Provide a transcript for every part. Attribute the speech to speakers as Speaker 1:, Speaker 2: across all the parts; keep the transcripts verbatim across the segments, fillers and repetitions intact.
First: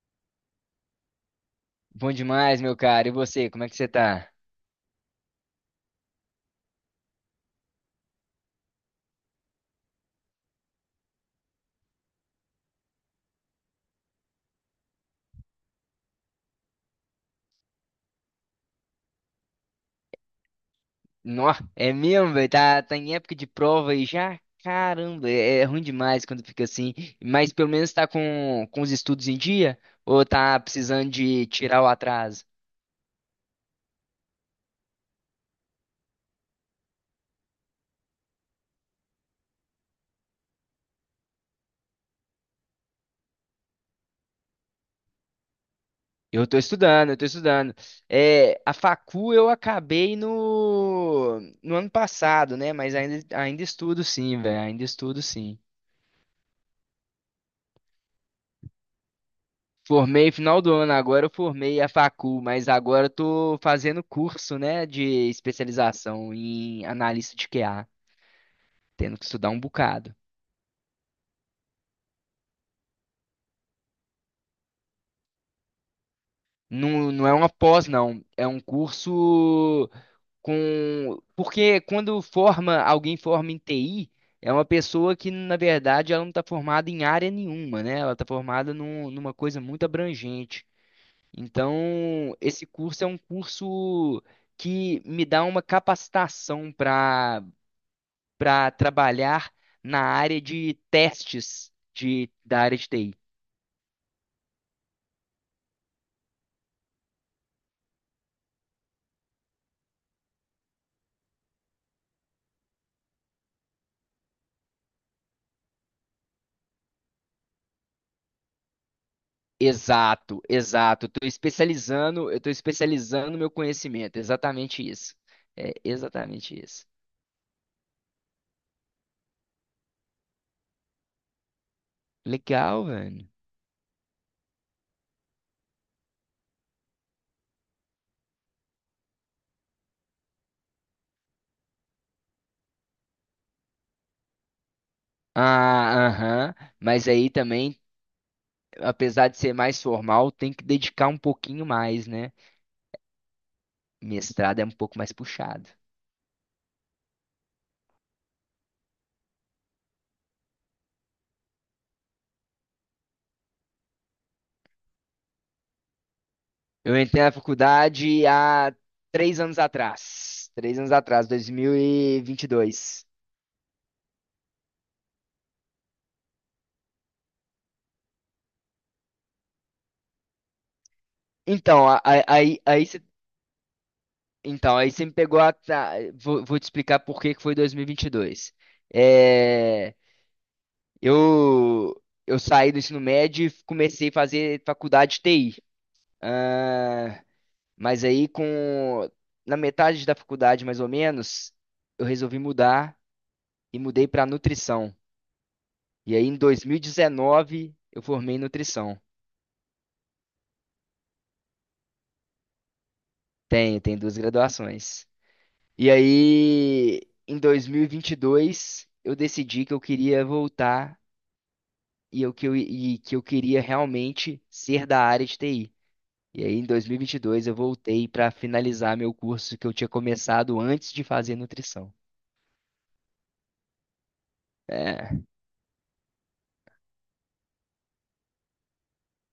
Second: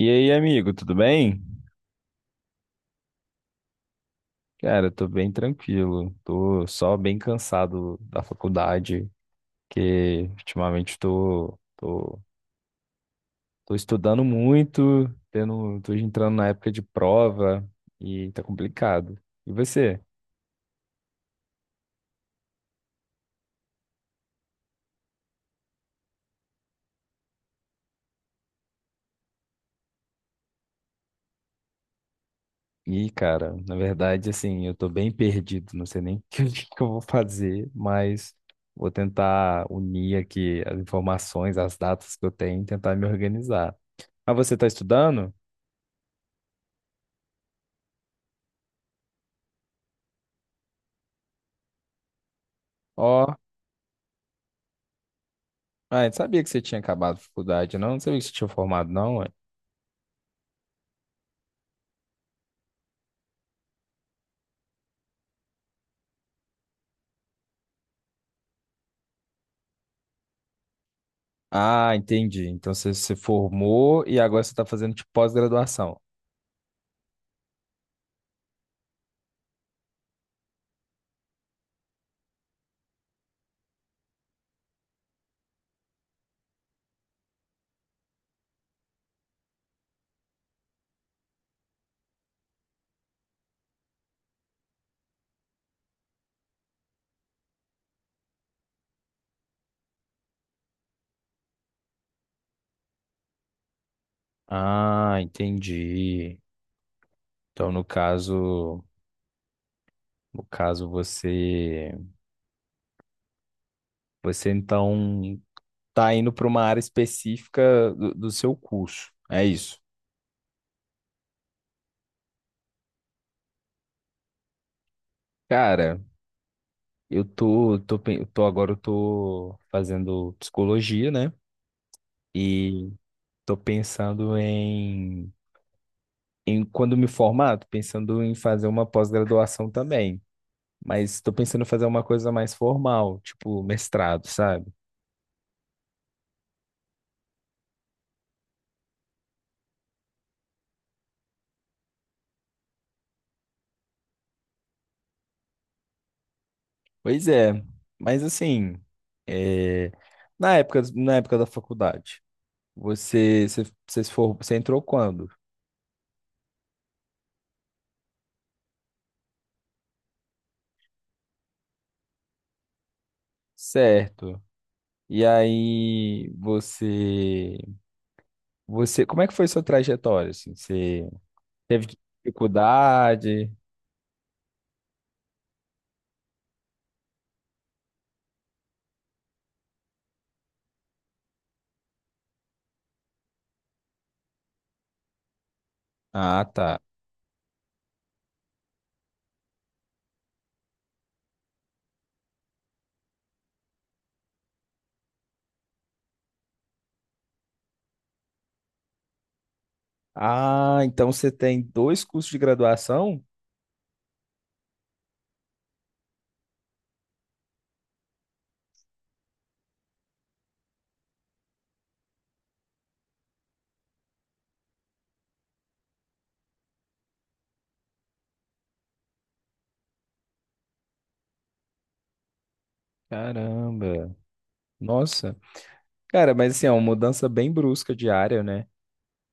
Speaker 1: E aí, amigo, tudo bem?
Speaker 2: Bom demais, meu cara. E você, como é que você tá?
Speaker 1: Cara, eu tô bem tranquilo. Tô só bem cansado da faculdade, que ultimamente tô, tô, tô estudando muito, tendo, tô entrando na época de prova e tá complicado. E você?
Speaker 2: Nó, é mesmo, velho. Tá, tá em época de prova e já, caramba, é, é ruim demais quando fica assim. Mas pelo menos tá com, com os estudos em dia? Ou tá precisando de tirar o atraso?
Speaker 1: E, cara, na verdade, assim, eu tô bem perdido, não sei nem o que, que eu vou fazer, mas vou tentar unir aqui as informações, as datas que eu tenho e tentar me organizar. Ah, você tá estudando?
Speaker 2: Eu tô estudando, eu tô estudando. É, a facu eu acabei no, no ano passado, né? Mas ainda,
Speaker 1: Ó,
Speaker 2: ainda estudo sim, velho. Ainda estudo sim.
Speaker 1: ah, eu sabia que você tinha acabado a faculdade, não? Não sabia que você tinha formado, não, ué.
Speaker 2: Formei final do ano agora, eu formei a facu mas agora eu tô fazendo curso, né, de especialização em analista de Q A, tendo que estudar um bocado.
Speaker 1: Ah, entendi. Então você se formou e agora você está fazendo tipo pós-graduação.
Speaker 2: Não, não é uma pós, não. É um curso com. Porque quando forma, alguém forma em T I, é uma pessoa que, na verdade, ela não está formada em área nenhuma, né? Ela está formada num- numa coisa muito abrangente. Então, esse curso é um curso que me dá uma capacitação para para trabalhar na área de testes de, da área de T I.
Speaker 1: Ah, entendi. Então no caso, no caso você, você então tá indo para uma área específica do, do seu curso. É isso.
Speaker 2: Exato, exato. Estou especializando, eu estou especializando meu conhecimento. Exatamente isso. É
Speaker 1: Cara,
Speaker 2: exatamente isso.
Speaker 1: eu tô, tô, pen- eu tô agora eu tô fazendo psicologia, né?
Speaker 2: Legal,
Speaker 1: E
Speaker 2: velho.
Speaker 1: tô pensando em em- quando me formar, tô pensando em fazer uma pós-graduação também, mas estou pensando em fazer uma coisa mais formal, tipo mestrado, sabe?
Speaker 2: Ah, aham. Mas aí também, apesar de ser mais formal, tem que dedicar um pouquinho mais, né? Mestrado é um pouco mais puxado.
Speaker 1: Pois é, mas assim, é, na época, na época da faculdade, você, você, você, se for, você entrou quando?
Speaker 2: Eu entrei na faculdade há três anos atrás. Três anos atrás, dois mil e e vinte e dois.
Speaker 1: Certo. E aí, você, você, como é que foi sua trajetória, assim? Você
Speaker 2: Então,
Speaker 1: teve
Speaker 2: a- a- aí, aí, você,
Speaker 1: dificuldade?
Speaker 2: então, aí você me pegou a. Tá, vou, vou te explicar por que que foi dois mil e vinte e dois. É, eu, eu saí do ensino médio e comecei a fazer faculdade de T I.
Speaker 1: Ah, tá.
Speaker 2: Ah, mas aí, com, na metade da faculdade, mais ou menos, eu resolvi mudar e mudei para nutrição. E aí, em dois mil e dezenove, eu formei em nutrição.
Speaker 1: Ah, então você tem dois cursos de graduação?
Speaker 2: Tenho, tenho duas graduações. E aí, em dois mil e vinte e dois, eu decidi que eu queria voltar e, eu, que, eu, e que eu queria realmente ser da área de T I. E aí, em dois mil e vinte e dois, eu voltei para finalizar meu curso que eu tinha começado antes de fazer nutrição.
Speaker 1: Caramba.
Speaker 2: É,
Speaker 1: Nossa. Cara, mas assim, é uma mudança bem brusca de área, né?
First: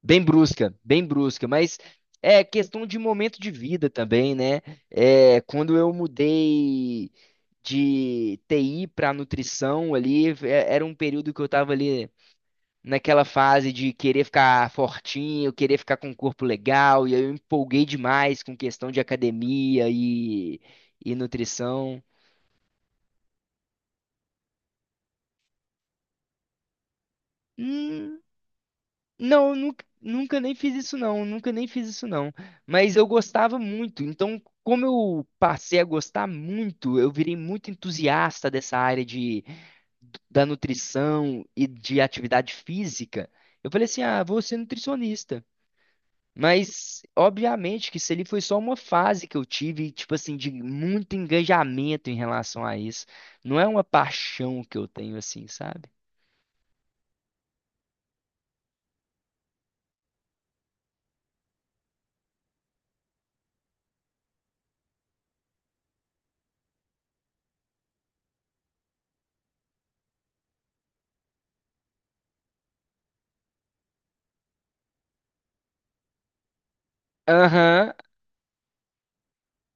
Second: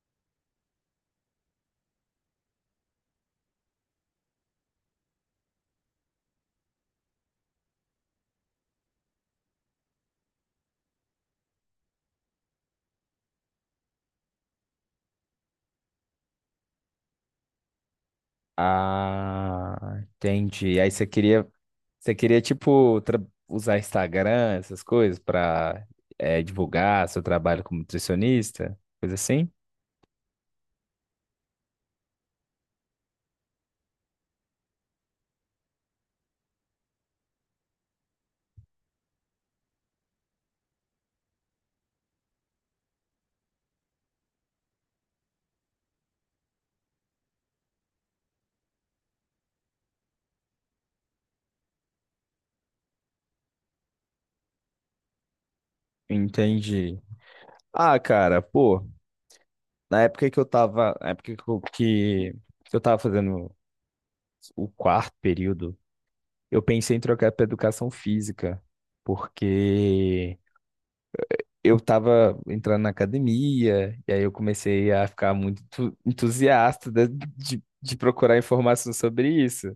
Speaker 2: bem brusca, bem brusca, mas é questão de momento de vida também, né? É, quando eu mudei de T I para nutrição ali, é- era um período que eu estava ali. Naquela fase de querer ficar fortinho, querer ficar com um corpo legal, e aí eu empolguei demais com questão de academia
Speaker 1: Ah,
Speaker 2: e,
Speaker 1: entendi. Aí você
Speaker 2: e
Speaker 1: queria,
Speaker 2: nutrição.
Speaker 1: você queria tipo tra- usar Instagram, essas coisas pra eh, divulgar seu trabalho como
Speaker 2: Hum,
Speaker 1: nutricionista, coisa assim?
Speaker 2: não, nunca, nunca nem fiz isso não, nunca nem fiz isso não. Mas eu gostava muito, então como eu passei a gostar muito, eu virei muito entusiasta dessa área de, da nutrição e de atividade física. Eu falei assim, ah, vou ser nutricionista. Mas, obviamente, que isso ali foi só uma fase que eu tive, tipo assim, de muito engajamento em relação a isso. Não é uma paixão que eu tenho, assim, sabe?
Speaker 1: Entendi. Ah, cara, pô, na época que eu tava, na época que eu, que que eu tava fazendo o quarto período, eu pensei em trocar pra educação física, porque eu tava entrando na academia, e aí eu comecei a ficar muito entu- entusiasta de, de,
Speaker 2: Aham,
Speaker 1: de procurar informação sobre isso.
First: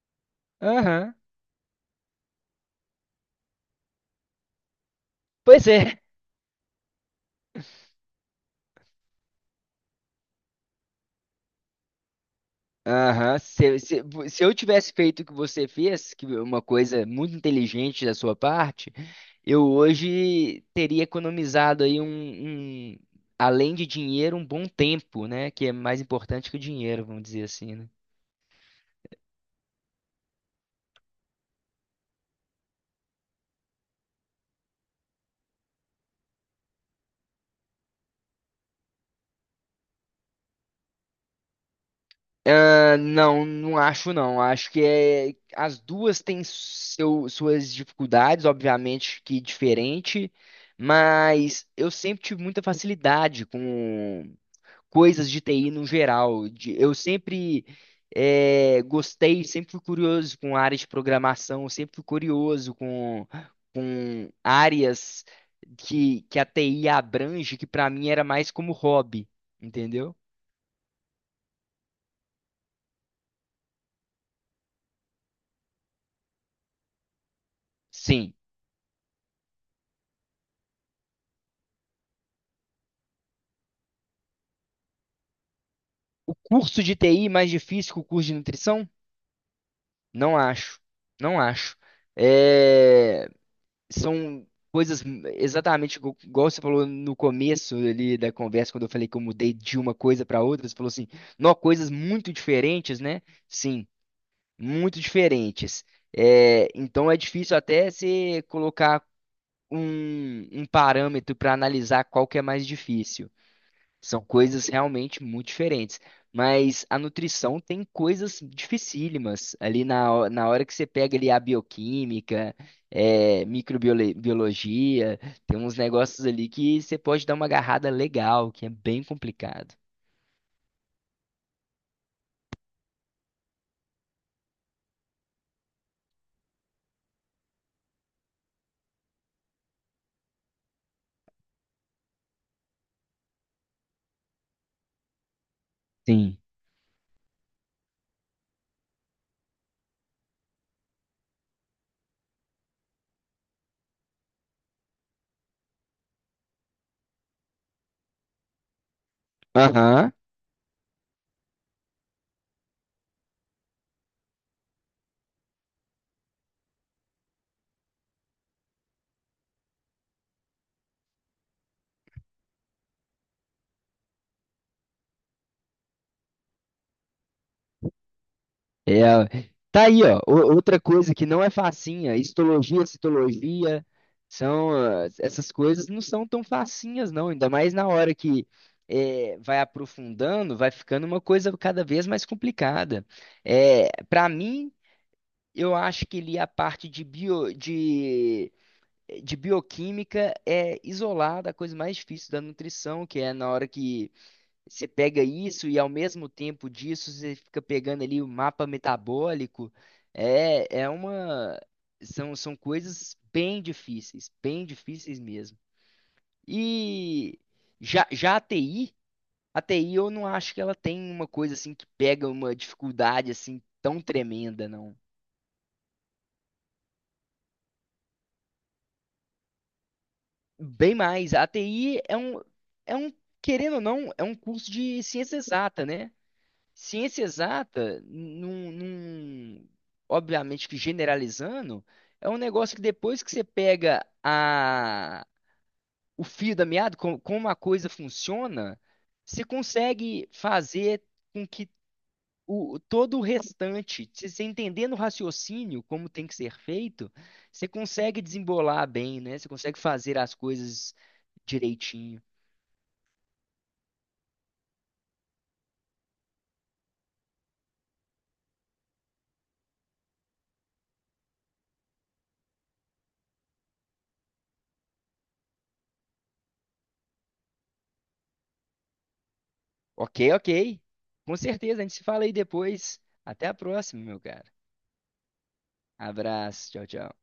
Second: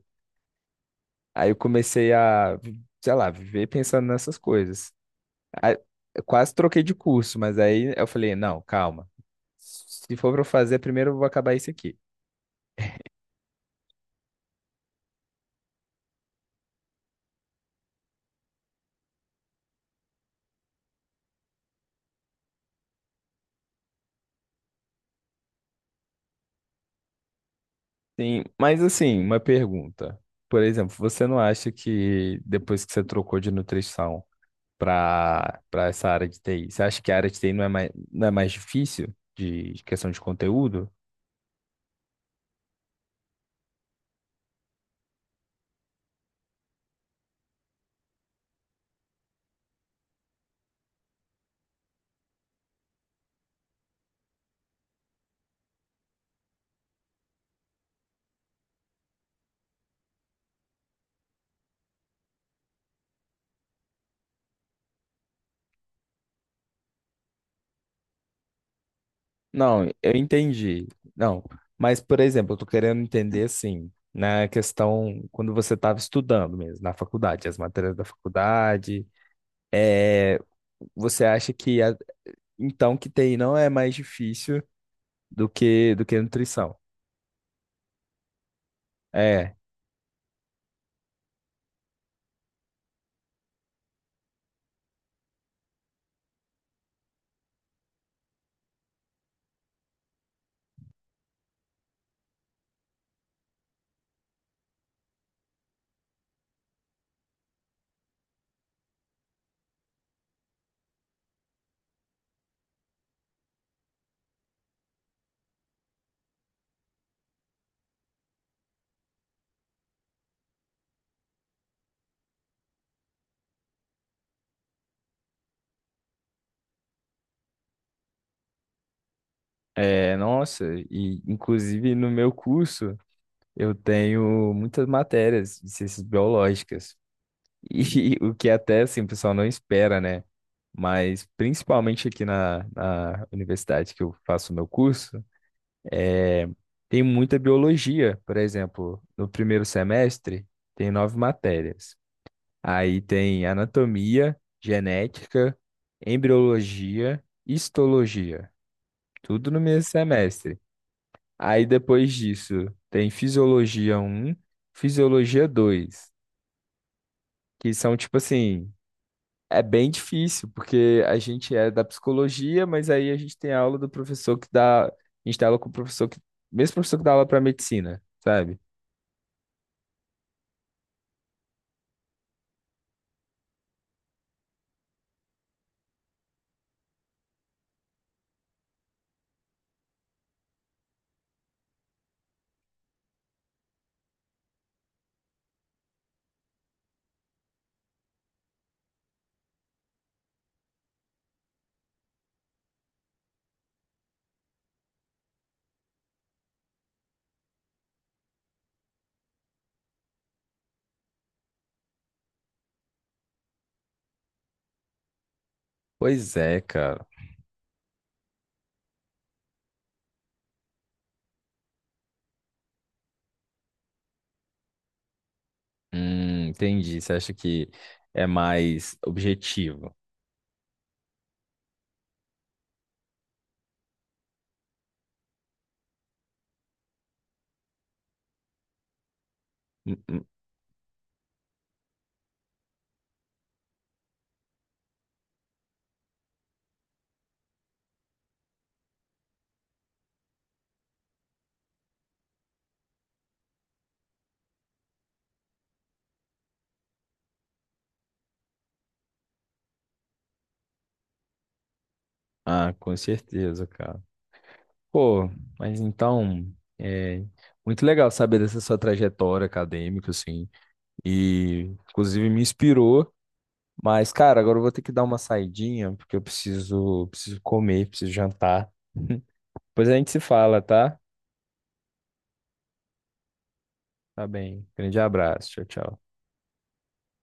Speaker 2: aham.
Speaker 1: Aí eu comecei a, sei lá, viver pensando nessas coisas.
Speaker 2: Pois
Speaker 1: Aí,
Speaker 2: é.
Speaker 1: eu quase troquei de curso, mas aí eu falei, não, calma. Se for para eu fazer, primeiro eu vou acabar isso aqui.
Speaker 2: Aham. Se, se, se eu tivesse feito o que você fez, que é uma coisa muito inteligente da sua parte, eu hoje teria economizado aí um, um, além de dinheiro, um bom tempo, né? Que é mais importante que o dinheiro, vamos dizer assim, né?
Speaker 1: Sim, mas assim, uma pergunta. Por exemplo, você não acha que depois que você trocou de nutrição, para para essa área de T I? Você acha que a área de T I não é mais, não é mais difícil de de questão de conteúdo?
Speaker 2: Ah, não, não acho não. Acho que é, as duas têm seu- suas dificuldades, obviamente que diferente, mas eu sempre tive muita facilidade com coisas de T I no geral. De- eu sempre eh, gostei, sempre fui curioso com áreas de programação, sempre fui curioso com, com áreas que, que a T I abrange, que para mim era mais como hobby,
Speaker 1: Não, eu
Speaker 2: entendeu?
Speaker 1: entendi. Não, mas, por exemplo, eu tô querendo entender assim, na questão quando você estava estudando mesmo, na faculdade, as matérias da
Speaker 2: Sim.
Speaker 1: faculdade, é, você acha que a- então que T I não é mais difícil do que do que
Speaker 2: O
Speaker 1: nutrição?
Speaker 2: curso de T I mais difícil que o curso de nutrição?
Speaker 1: É,
Speaker 2: Não acho. Não acho. É, são coisas exatamente igu- igual você falou no começo ali da conversa, quando eu falei que eu mudei de uma coisa para outra. Você falou assim, não, coisas muito diferentes, né? Sim, muito diferentes. É, então é difícil até você colocar um, um parâmetro para analisar qual que é mais difícil. São coisas realmente muito diferentes. Mas a nutrição tem coisas dificílimas ali na, ho- na hora que você pega ali a bioquímica, é, microbiologia, tem uns negócios ali que você pode dar uma agarrada legal, que é bem complicado.
Speaker 1: é, nossa, e inclusive no meu curso eu tenho muitas matérias de ciências biológicas. E o que até assim, o pessoal não espera, né? Mas principalmente aqui na, na universidade que eu faço o meu curso,
Speaker 2: Sim.
Speaker 1: é, tem muita biologia. Por exemplo, no primeiro semestre tem nove matérias. Aí tem anatomia, genética, embriologia, histologia. Tudo no mesmo
Speaker 2: Aham.
Speaker 1: semestre. Aí depois disso tem fisiologia um, fisiologia dois, que são tipo assim, é bem difícil, porque a gente é da psicologia, mas aí a gente tem aula do professor que dá, a gente tem aula com o professor que, mesmo professor que dá aula para medicina, sabe?
Speaker 2: É, tá aí, ó. o- Outra coisa que não é facinha, histologia, citologia, são ah, essas coisas não são tão facinhas, não. Ainda mais na hora que é, vai aprofundando, vai ficando uma coisa cada vez mais complicada. É, para mim, eu acho que ali a parte de bio, de, de bioquímica é isolada, a coisa mais difícil da nutrição, que é na hora que você pega isso e ao mesmo tempo disso você fica pegando ali o mapa metabólico. É, é uma. São, são coisas bem difíceis, bem difíceis mesmo.
Speaker 1: Pois é, cara.
Speaker 2: E já, já a T I, a T I eu não acho que ela tem uma coisa assim que pega uma dificuldade assim tão tremenda, não.
Speaker 1: Hum, entendi. Você acha que é mais objetivo?
Speaker 2: Bem mais, a T I é um, é um, querendo ou não, é um curso de ciência exata, né? Ciência exata, num, num-
Speaker 1: Hum, hum.
Speaker 2: obviamente que generalizando, é um negócio que depois que você pega a, o fio da meada, co- como a coisa funciona, você consegue fazer com que o, todo o restante, se você entendendo o raciocínio, como tem que ser feito, você consegue desembolar bem, né? Você consegue fazer as coisas direitinho.
Speaker 1: Ah, com certeza, cara. Pô, mas então, é muito legal saber dessa sua trajetória acadêmica, assim, e inclusive me inspirou. Mas, cara, agora eu vou ter que dar uma saidinha, porque eu preciso, preciso comer, preciso jantar. Depois a gente se
Speaker 2: Ok,
Speaker 1: fala,
Speaker 2: ok.
Speaker 1: tá?
Speaker 2: Com certeza, a gente se fala aí depois. Até a próxima, meu
Speaker 1: Tá
Speaker 2: cara.
Speaker 1: bem. Grande abraço. Tchau, tchau.
Speaker 2: Abraço, tchau, tchau.